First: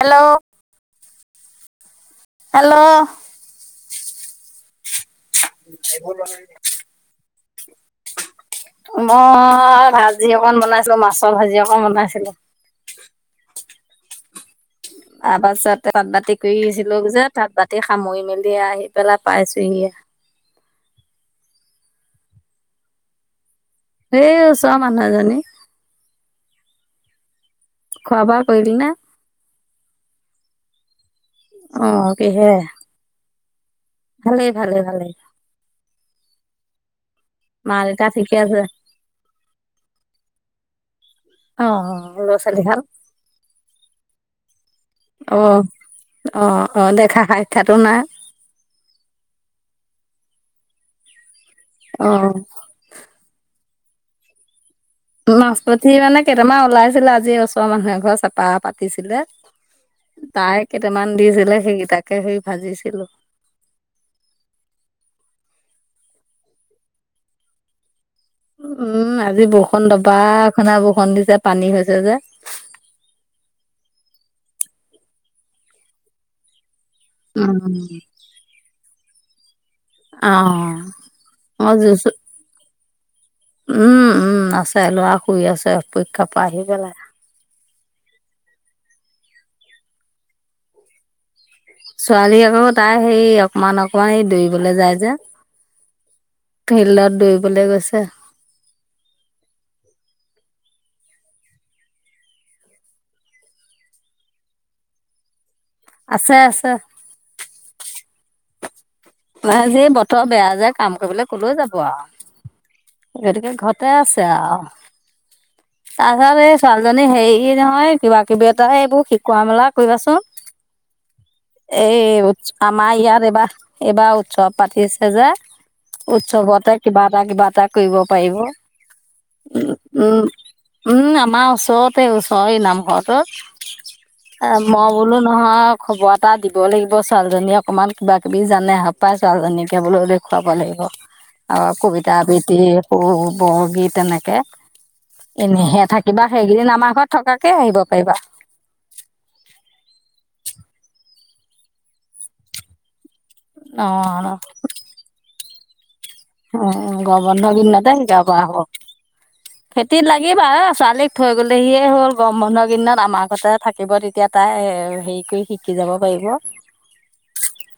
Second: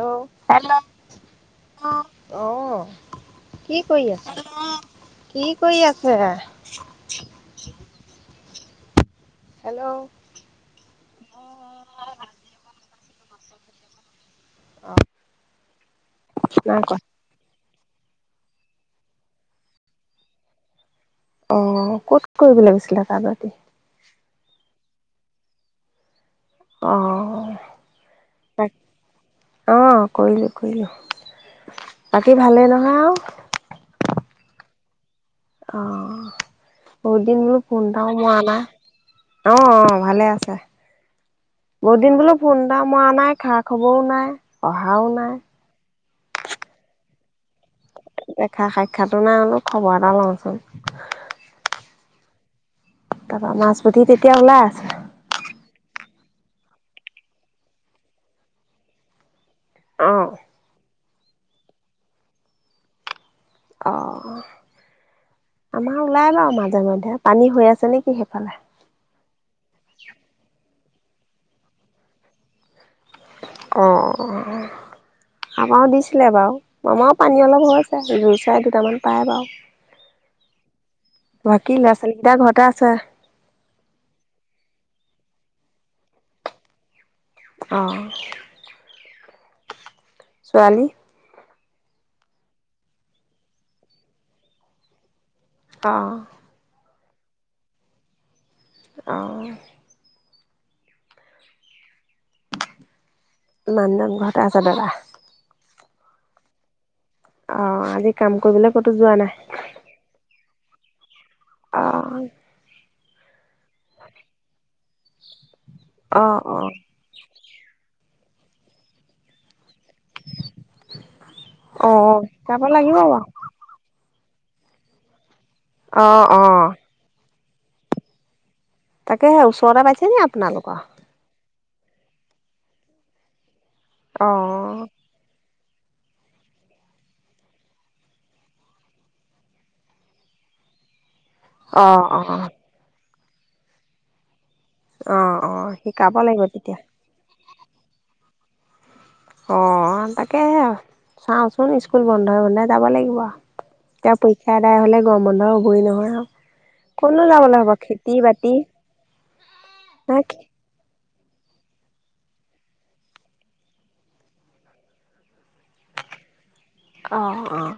Hello hello অ'। কি কৰি আছা। কি কৰি আছে। হেল্ল' মই অ', ভাজি অকণ বনাইছিলো, মাছৰ ভাজি অকণ বনাইছিলো। তাৰ পাছতে তাঁত-বাতি কৰি নাই কোৱা। আছিলো যে, তাঁত-বা তি সামৰি মেলি আহি পেলাই পাইছোহিহে। অ', ক'ত কৰিবলে গৈছিলে তাতবাতি। সেই ওচৰ মানুহ এজনী। অ'। খোৱাবোৱা তাক কৰিলি না। অ', কৰিলো-কৰিলো। অ বাকী কিহেৰে ভালেই নহয় আও। ভালেই, ভালে-ভালে। অ'। বহুত দিন বোলো মা দেউতা ফোনটাও ঠিকে মৰা আছে নাই, অ'-অ', ভালে আছে, অ অ বহুত দিন ল'ৰা বোলো ছোৱালী ভাল ফোনটাও মৰা নাই, খা খবৰও নাই, অহাও নাই। অ'-অ', দেখা হায় দেখা সাক্ষাটো নাই অলপ খবৰ এটা লওঁচোন। [inaudible] অ'। তাপা মাছপুঠি তেতিয়া ওলাই আছে। মাছ-পুঠি মানে, কেইটামান ওলাইছিলে আজি ওচৰৰ মানুহ এঘৰে চেপা পাতিছিলে। অ', তাই কেইট মান দিছিলে সেইকেইটাকে সেই ভাজিছিলো। অ', আমাৰ ওলাই বাৰু মাজে মধে পানী হৈ আছে নে উম, আজি বৰষুণ দবা খুনা বৰ ষূণ দিছে পানী হৈছে যে। অ', আমাৰো দিছিলে বাৰু। আমাৰো পানী অলপ হৈ আছে, দুই চাই কিটামান পায় বাৰু। অ', [unintelligible] চে উম উম আছে ল'ৰা শুই আছে পীক্ষা পৰা আহি পেলাই। অঁ, ছোৱালী? ছোৱালী আকৌ তাই সেই অকমান অকমান এই দৌৰিবলে যায় যে। অঁ। ফিল্ডত দৌৰিবলৈ গৈছে। অ [unintelligible] ঘৰতে আছে দাদা? আছে আছে। অ', আজি কাম কৰিব নাই আজি এই বতৰ বেয়া যে কাম কৰিবলে কলৈ যাব অ আও। ইহত এতিয়া ঘৰত তে আছে আৰু অ তাৰপিছত এই অ ছোৱালীজনী হেৰি নহয় কিবা কিবা এটা হে এইবোৰ শিকোৱা মেলাত কৰিবাচোন অ এই যাব আমাৰ লাগিব বাৰু ইয়াত এইবাৰ এইবাৰ উৎসৱ পাতিছে যে। অ অ উৎসৱতে কিবা এটা কিবা এটা তাত কৰিব পাৰিব। তাকে সেই ওচৰতে পাইছে নি উম আপোনালোকৰ? উম আমাৰ ওচৰতে ওচৰ এই অ নামঘৰটোত। মই বোলো নহয় খবৰ এটা দিব লাগিব ছোৱালীজনীয়ে অকমান কিবা কিবি যি জানে [unintelligible] ছোৱালজনীকে বোলেও দেখুৱাব লাগিব। অ কবিতা আবৃত্তি ক বৰগীত তেনেকে। অ অ এনে সে শিকাব থাকিবা লাগিব সেইকেইদিন তেতিয়া আমাৰ ঘৰত থাকা তেতিয়া আহিব পাৰিবা। অঁ', তাকেহে আৰু চাওঁচোন স্কুল বন্ধই হলে যাব লাগিব। অ এতিয়া পৰীক্ষা এটাই হ'লে গৰম বন্ধই হ'ব কৰি নহয় অ ক'তনো গৰম বন্ধ যাবলৈ হ'ব দিনতে খেতি জাব বাতি হব খেতিত ন লাগিবা ছোৱালীক থৈ গ'লেহিয়ে হ'ল গৰম বন্ধৰ কেইদিনত আমাৰ ঘৰতে থাকিব তেতিয়া তাই হেৰি কৰি শিক শিকি যাব পাৰিব। অ', অ',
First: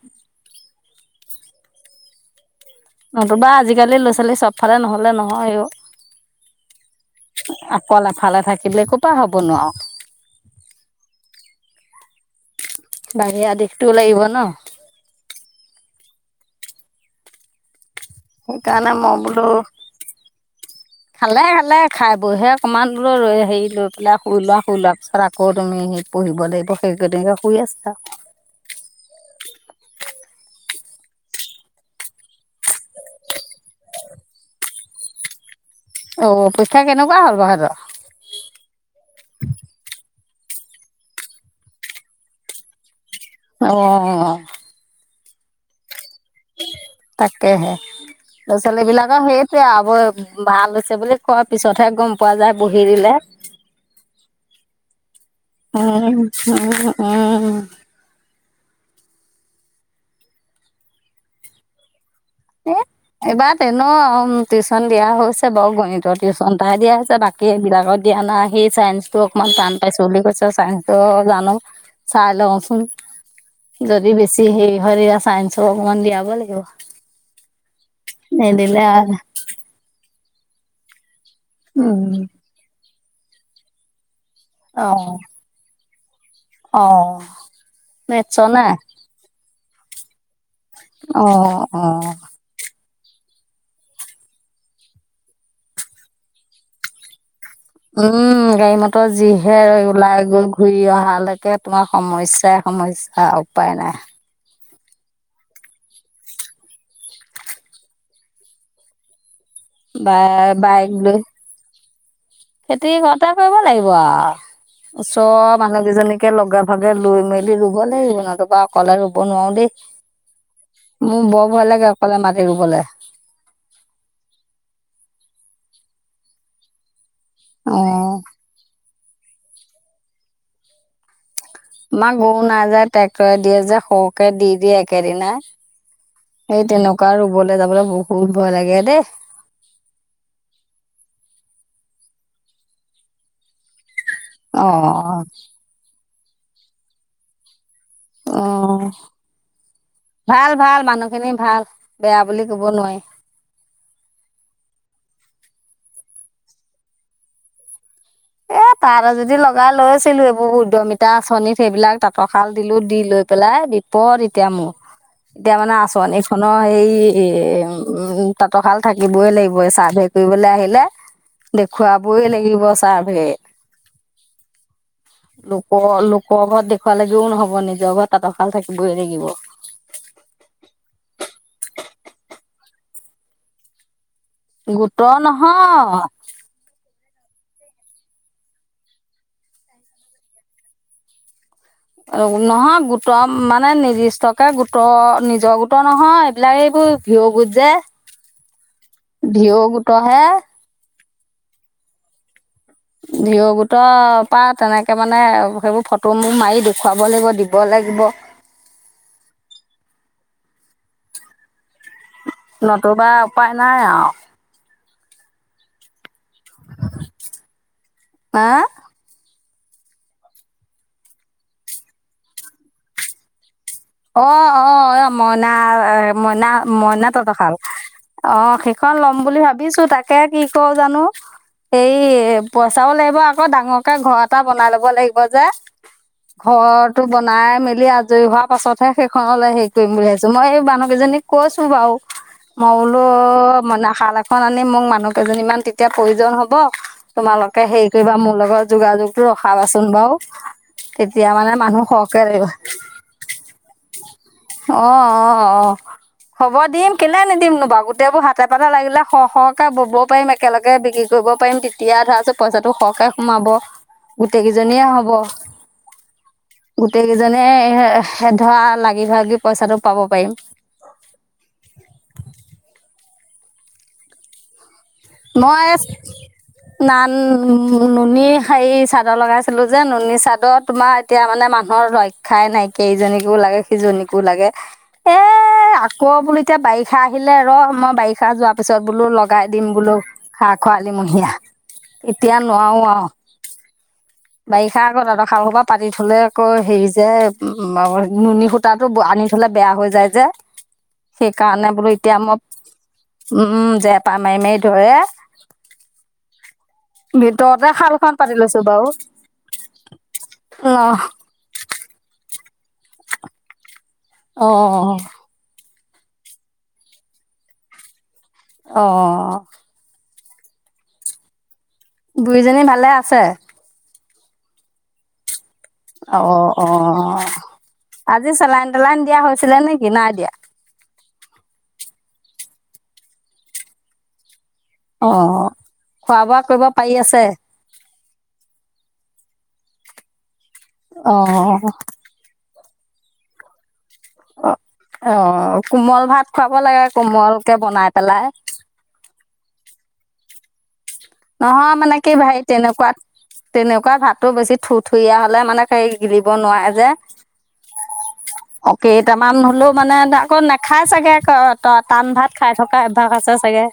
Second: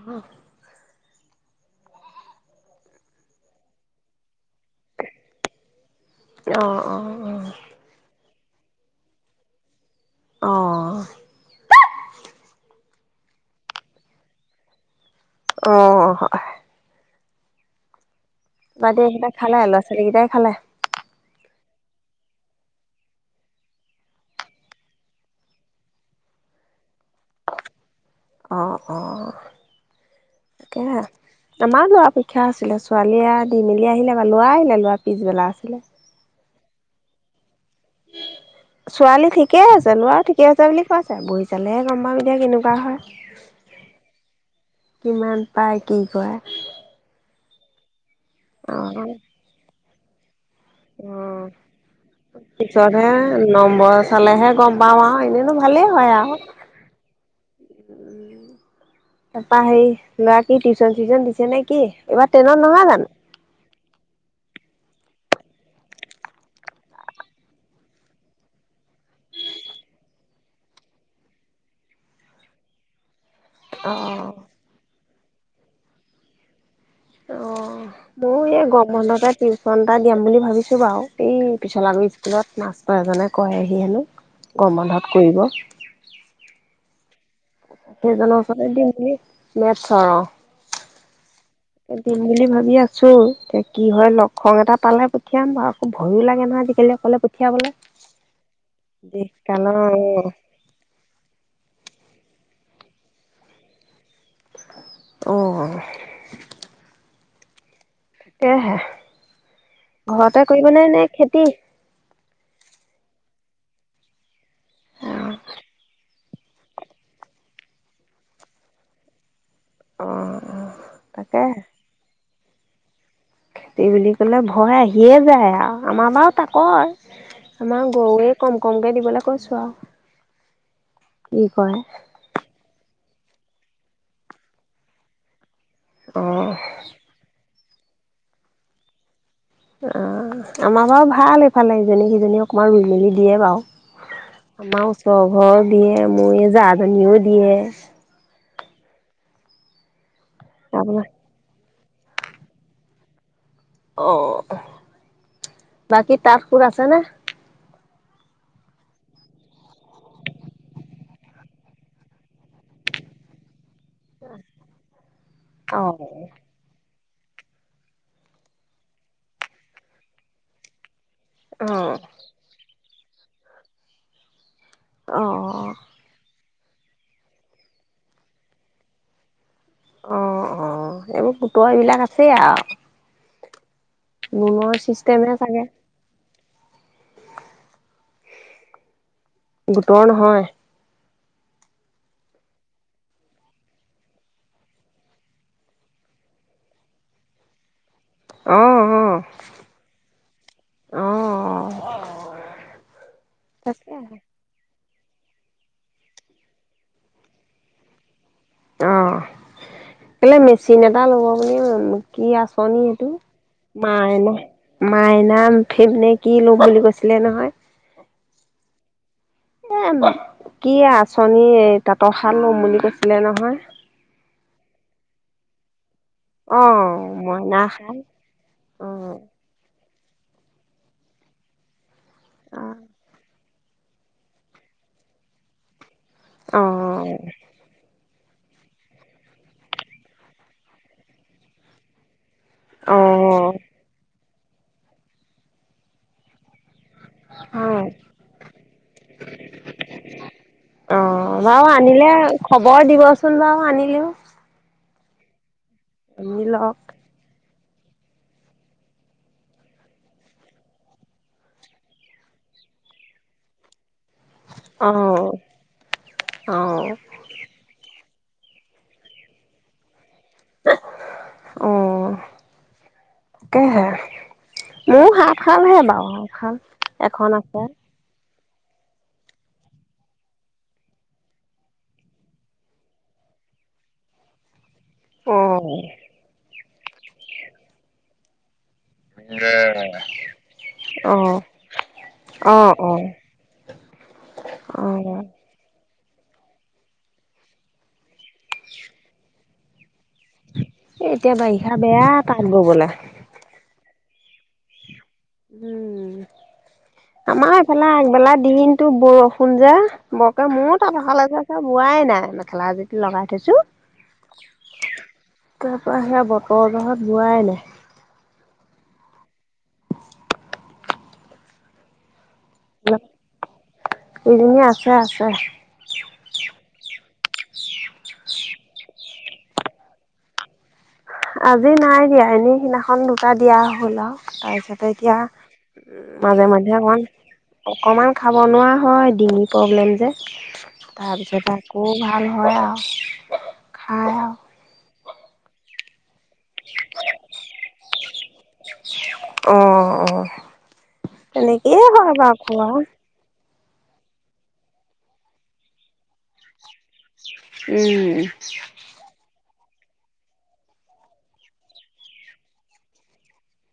নতুবা আজিকালিৰ ল'ৰা ছোৱালী চব ফালে নহ'লে নহয় অ, অ', অ', অকল এফালে থাক কিলে ক'ৰ পা হ'ব নু আৰু। অহ। বাহিৰা দিশটোৱো লাগিব ন। অহ হয়। সেইকাৰণে দে মই সেইকেইটা বোলো, খালে ল'ৰা ছোৱালীকেইটাই খালে খালে খালে। খাই বৈহে অকণমান বোলো ৰৈ হেৰি লৈ পেলাই শুই লোৱা, শুই লোৱাৰ পিছত আকৌ তুমি সেই পঢ়িব লাগিব সেই তেনেকৈ শুই আছে আৰু। অহ অহ তাকে আৰু, আমাৰো ল'ৰা পৰীক্ষা আছিলে ছোৱালীয়ে দি মেলি আহিলে বাৰু ল'ৰা আহিলে ল'ৰা পিছবেলা আছিলে। অ', পৰীক্ষা কেনেকুৱা হ'ল বাৰু সিহঁতৰ। ছোৱালী ঠিকে আছে ল'ৰাও ঠিকে আছে বুলি কৈছে বহী চালেহে গম পাম এতিয়া কেনেকুৱা হয়। অ কিমান পায় কি কৰে। তাকেহে। ল'ৰা ছোৱ বিলাক সেইটোৱে আৰু [unintelligible] ভাল হৈছে অ', বুলি কোৱাৰ অ', পিছতহে গম পোৱা যায় বহি পিছতহে দিলে। নম্বৰ চালেহে গম পাওঁ আৰু এনেইনো ভালেই হয় উম আৰু। উম উম। তাৰপা হেৰি, ল'ৰাক কি টিউচন চিউচন দিছে নেকি? এইবাৰ টেনত নহয় জানো? টেন অহ, টিউশচন দিয়া হৈছে বাৰু গণিতৰ টিউচন এটাই দিয়া হৈছে তাকে বাকী বিলাকত দিয়া নাই সি চাইন্সটো অকনমান টান পাইছো বুলি কৈছে চাইন্সটো জানো চাই লওঁচোন। যদি অ', বেছি হেৰি হয় দিয়া চাইন্সৰ অকমান দিয়াবো লাগিব। মইয়ো এই নিদিলে গৰম আৰু বন্ধতে টিউচন এটা দিয়াম বুলি ভাবিছোঁ বাৰু। এই পিশলাগুৰি উম স্কুলত মা ষ্টৰ এজনে কৰেহি হেনো। গৰম অ বন্ধত কৰিব। অ সেইজনৰ মেটছৰ ওচৰতে নাই দিম বুলি, মেটছ'ৰ অ'। অহ। তাত দিম বুলি ভাবি আ ছো, এতিয়া কি হয় লগ খং এটা পালে পঠিয়াম আৰু আকৌ ভয়ো লাগে নহয় আজিকালি অকলে পঠি উম গাড়ী মটৰ যিহে, কালৰ ওলাই গৈ ঘূৰি অহালৈকে তোমাৰ সমস্যা স্যা সমস্যা উপায় নাই। অ। কেহে। বা ঘৰতে বাইক কৰিবনে নে লৈ খেতি। খেতি ঘৰতে কৰিব লাগিব আৰু। অ', ওচৰৰ মানুহকেইজনীক একে লগে ভাগে লৈ মেলি ৰুব লাগিব নতুবা অকলে ৰুব নোৱাৰো দেই। অ'। মোৰ তাকে বৰ ভয় লাগে অকলে মাত এই ৰুবলে। খেতি বুলি ক'লে ভয় আহিয়েই যায় আৰু আমাৰ বাৰু তাকৰ। অ আমাৰ গৰুৱে কম কমকৈ দিব লৈ কৈছো আৰু। কি কৰে। মাক গৰু নাযায়। ট্ৰেক্টৰে দিয়ে যে সৰকে দি দি একেদিনাই। অ', সেই তেনেকুৱা ৰুবলে। যাবলৈ বহুত ভয় লাগে দেই। অ আমাৰ বাৰু ভাল এইফালে ইজনী সিজনী অকমান ৰুইমেলি দিয়ে বাৰু। অ আমাৰ ওচৰ ঘৰ দিয়ে মোৰ এই জা। নিও দিয়ে। অ ভাল ভাল আপোনাৰ মানুহখিনি ভাল বেয়া বুলি কব নোৱাৰি। অ বাকী তাত সোঁত আছে নে। এ তাত এযুটি লগাই লৈছিলো এইবোৰ উদ্যমিতা আঁচনিত সেইবিলাক তাঁতৰশাল দিলো দি লৈ পেলাই পৰ এতিয়া মোৰ এতিয়া মানে আঁচনি অ', এইখনৰ সেই। এ উম তাঁতৰশাল থাকিবই লাগিব চাৰ্ভে কৰিবলৈ আহিলে। অ'। দেখুৱাবই লাগিব। চাৰ্ভে। অ', লোকৰ লোক ক ঘৰত দেখুৱালাগেও নহব নিজৰ ঘৰত তাঁতৰশাল থাকিবই লাগিব। অ, অ এইবোৰ পুতৰ এইবিলাক আছে আৰু। লোনৰ গোটৰ চিষ্টেমহে চাগে। নহয। গোটৰ নহয়। নহয় গোটৰ মানে নিৰ্দিষ্টকে গোটৰ নিজৰ গোটৰ নহয় এইবিলাক এইবোৰ ভিও গোট অ', যে। অ', ভিও গোটৰ হে। অ। ভিওৰ গোটৰ তাকে পা, তেনেক তে মানে সেইবোৰ ফটো মোৰ মাৰি দেখুৱাব লাগিব দিব লাগিব। অ, কেলে মেচিন এটা ল'ব আপুনি কি আঁচনি এইটো? নতুবা উপায় নাই আৰু মাই ন। মাইনাম [unintelligible] কি লম বুলি কৈছিলে নহয়। আ। এ, আম, কি আঁচনিয়ে তাঁতৰ শাল ল'ম বুলি কৈছিলে নহয়। অ', অ', এ, মইনা মইনা অ', মইনা তাঁতশাল শাল অ', সেইখন ল'ম অ', বুলি ভাবিছোঁ তাক তে কি ক' জানো, হেৰি ইয়ে অ', পইচাও লাগিব আ আকৌ ডাঙৰকে ঘৰ এটা বনাই ল'ব লাগিব যে। ঘৰটো অ', বনাই মেলি আগ [unintelligible] পাছতহে সেইখনলৈ হেৰি কৰিম বুলি ভাবিছোঁ, মই এই মানুহ কেইজনীক কৈছো বাৰু। মইবোলো অ', মানে খাল এট খন আনে মোক মানুহ কেইজনীমান তেতিয়া প্ৰয়োজন হ'ব। তোমালোকে হেৰি কৰিবা মোৰ লগত যোগাযোগটো ৰখাবাচোন বাৰু তেতিয়া অ', মানে মানুহ সৰহকে লাগিব। [unintelligible] বাও আনিলেও অ', অ', অ'। আনি হ'ব লওক দিম কেনে নিদিমনো। বা গোটেবোৰ হাতে পাতে লাগিলে সৰহ সৰহকে ব'ব পাৰিম, একেলগে বিক্ৰী কৰিব পাৰিম, তেতিয়া ধৰাচোন পইচাটো সৰহকে সোমাব। গোটেইকেইজনীয়ে হ'ব, অ', অ', গোটেই কেইজনে এ, এহ হে ধৰা, লাগি ভাগি পইচাটো পাব পাৰিম। অ', তাকেহে মোৰো মই সাতহালহে বাৰু, নান এখন-এখন আছে। নুনী হেৰি, চাদৰ লগাইছিলোঁ যে নুনী চাদৰ, তোমাৰ এতিয়া মানে মানুহৰ ৰক্ষাই নাই, কেইজনীকো লাগে, সিজনীকো লাগে। এ, অ', আকৌ বুলো এতিয়া বাৰিষ ষা আহিলে ৰঃ, মই বাৰিষা যোৱা পিছত বোলো লগাই দিম বোলো। খা-খৰালিমহীয়া, অ', এতিয়া অ', নোৱাৰো আৰু। বাৰিষা অ', আকৌ অ'। তাঁতশালসোপা পাত পাতি থ'লে আকৌ হেৰি যে [unintelligible] নুনী সূতাটো ব-আনি থ থ'লে বেয়া হৈ যায় যে, এ এতিয়া সেইকাৰণে বাৰিষা বোলো বেয়া এতিয়া মই, তাত ববলে। উম জেঠ টান মাৰি মাৰি ধৰে উম, আমাৰ ভিতৰতে এইফালে শালখন আগবেলা পাতি লৈছো বাৰু দিনটো বৰষ ষুণ যে বৰকে ন মোৰো তাঁতশাল আজিবৰকে বোৱাই নাই। মেখেলা যিটো লগাই থৈছো অ'। তাৰ পৰা সেয়া বতৰ জহত যোৱাই নাই। অ'। বুঢ়ীজনী ভালে আছে? এইজনী আছে আছে। অ', অ', অ'। আজি চেলাইন চেলাইন দিয়া হৈছিলে নেকি নাই দিয়া? আজি নাই দিয়া, এনে সিদিনাখন দুটা দিয়া হ'ল আৰু। এতে অ দিয়া, খোৱা বোৱা মাজে কৰিব মাজে পাৰি মই অকমান আছে অকমান খাব নোৱাৰা হয় ডিঙিত। প্ৰব্লেম যে। অ তাৰপিছত আকৌ ভাল হয় আও। [inaudible] খায় অ'। অ', কোমল ভাত খুৱাব লাগে কোমলকে বনাই। পেলাই। অ', অ'। নহয় তেনেকেই মানে কি হয় বাৰু ভাই খোৱা। তেনেকুৱাত তেনেকুৱা ভাতো বেছি থুৰ থুৰীয়া হ'লে মানে তাই গিলিব নোৱাৰে যে। উম। মান হ'লেও মানে আকৌ নেখায় চাগে আ ত' টান ভাত খাই থকা অভ্যাস আছে চাগে।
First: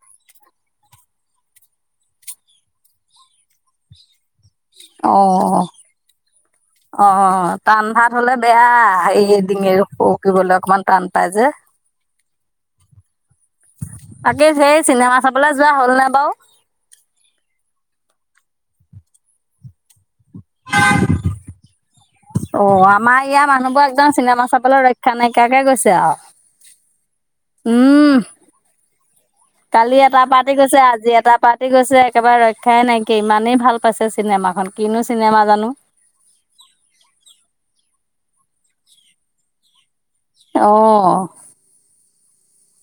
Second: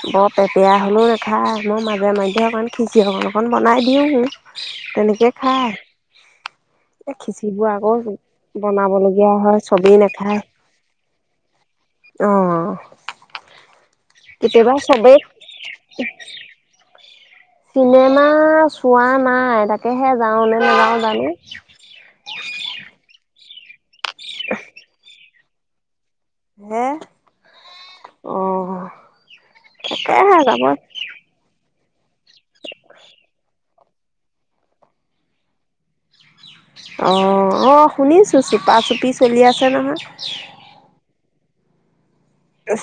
বৰ পেৰপেৰিয়া হ'লেও নাখাই, মই মাজে মাজে অকণ খিচিৰি অকণ অকণ বনাই দিওঁ। অ তেনেকে খায়। অ', টান ভাত হ'লে বেয়া বনাবলগীয়া হেৰি হয় ডিঙৰ চবেই নাখায়। শুকিবলে অকমান টান পাই যে, অ'। বাকী কেতিয়াবা সেই চবেই চিনেমা চাবলে যোৱা হ'ল নে বাৰু? চিনেমা চোৱা নাই তাকেহে যাওঁ নে নাযাওঁ জানো? [inaudible] অ', আমাৰ ইয়াৰ মানুহবোৰ একদম চিনেমা চাবলৈ ৰক্ষা নাই। ইয়াকে কৈছে আও। হে অ'। কালি এটা তাকেহে পাৰ্টি যাব অ', গৈছে আজি এটা পাৰ্টি তি গৈছে একেবাৰে ৰ খাই নাইকিয় ইমানেই ভাল পাইছে চিনেমাখন কিনো চিনেমা জানো অ অ শুনিছো চোপা চুপি চলি আছে নহয়। অ!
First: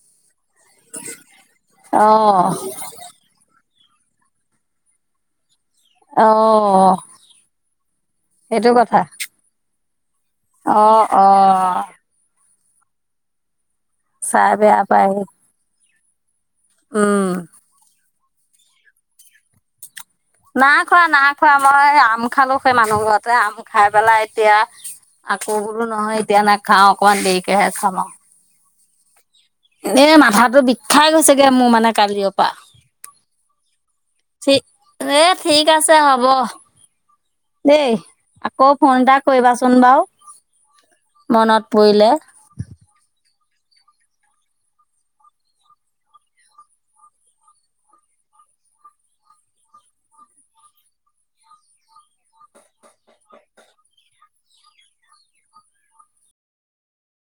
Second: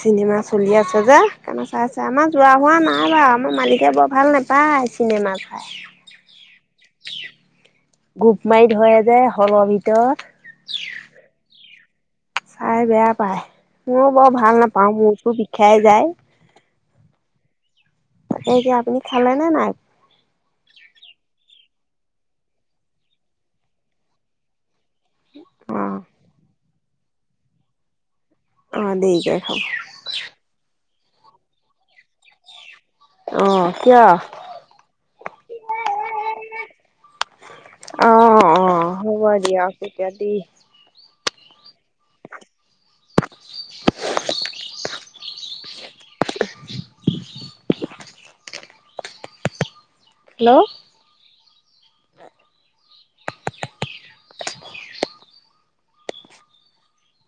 চিনেমা, চলি আছে যে সেইকানে চাই চে অ আমাৰ যোৱা হোৱা নাই বাৰু আমাৰ মালিক এতিয়া বৰ ভাল নাপায় চিনেমাত, অ গোপ মাৰি সেইটো কথা ধৰে যে হলৰ ভিতৰত অ অ! চাই বেয়া পায়। ময় বৰ চাই ভাল বেয়া নাপাওঁ পায় মোৰতো বিষাই যায়। উম! তাকে এতিয়া আপুনি খালে নে নাই্, না খোৱা না খোৱা মই আম খালো সেই মানুহ ঘৰতে আম খাই পেলাই এতিয়া, আকৌ অ বোলো নহয় এতিয়া নাক খাওঁ অকমান দেৰিকেহে খামা আৰু অ! দেইকে এ মাথাতটো বিখ খাই গৈছেগে মোৰ মানে কালি অপা অ কিয় এ ঠিক আছে হব দেই অ অ আকৌ ফোন এটা হ'ব দিয়ক কৰিবাচোন বাৰু তেতিয়া দি মনত পৰিলে, হেল্ল'!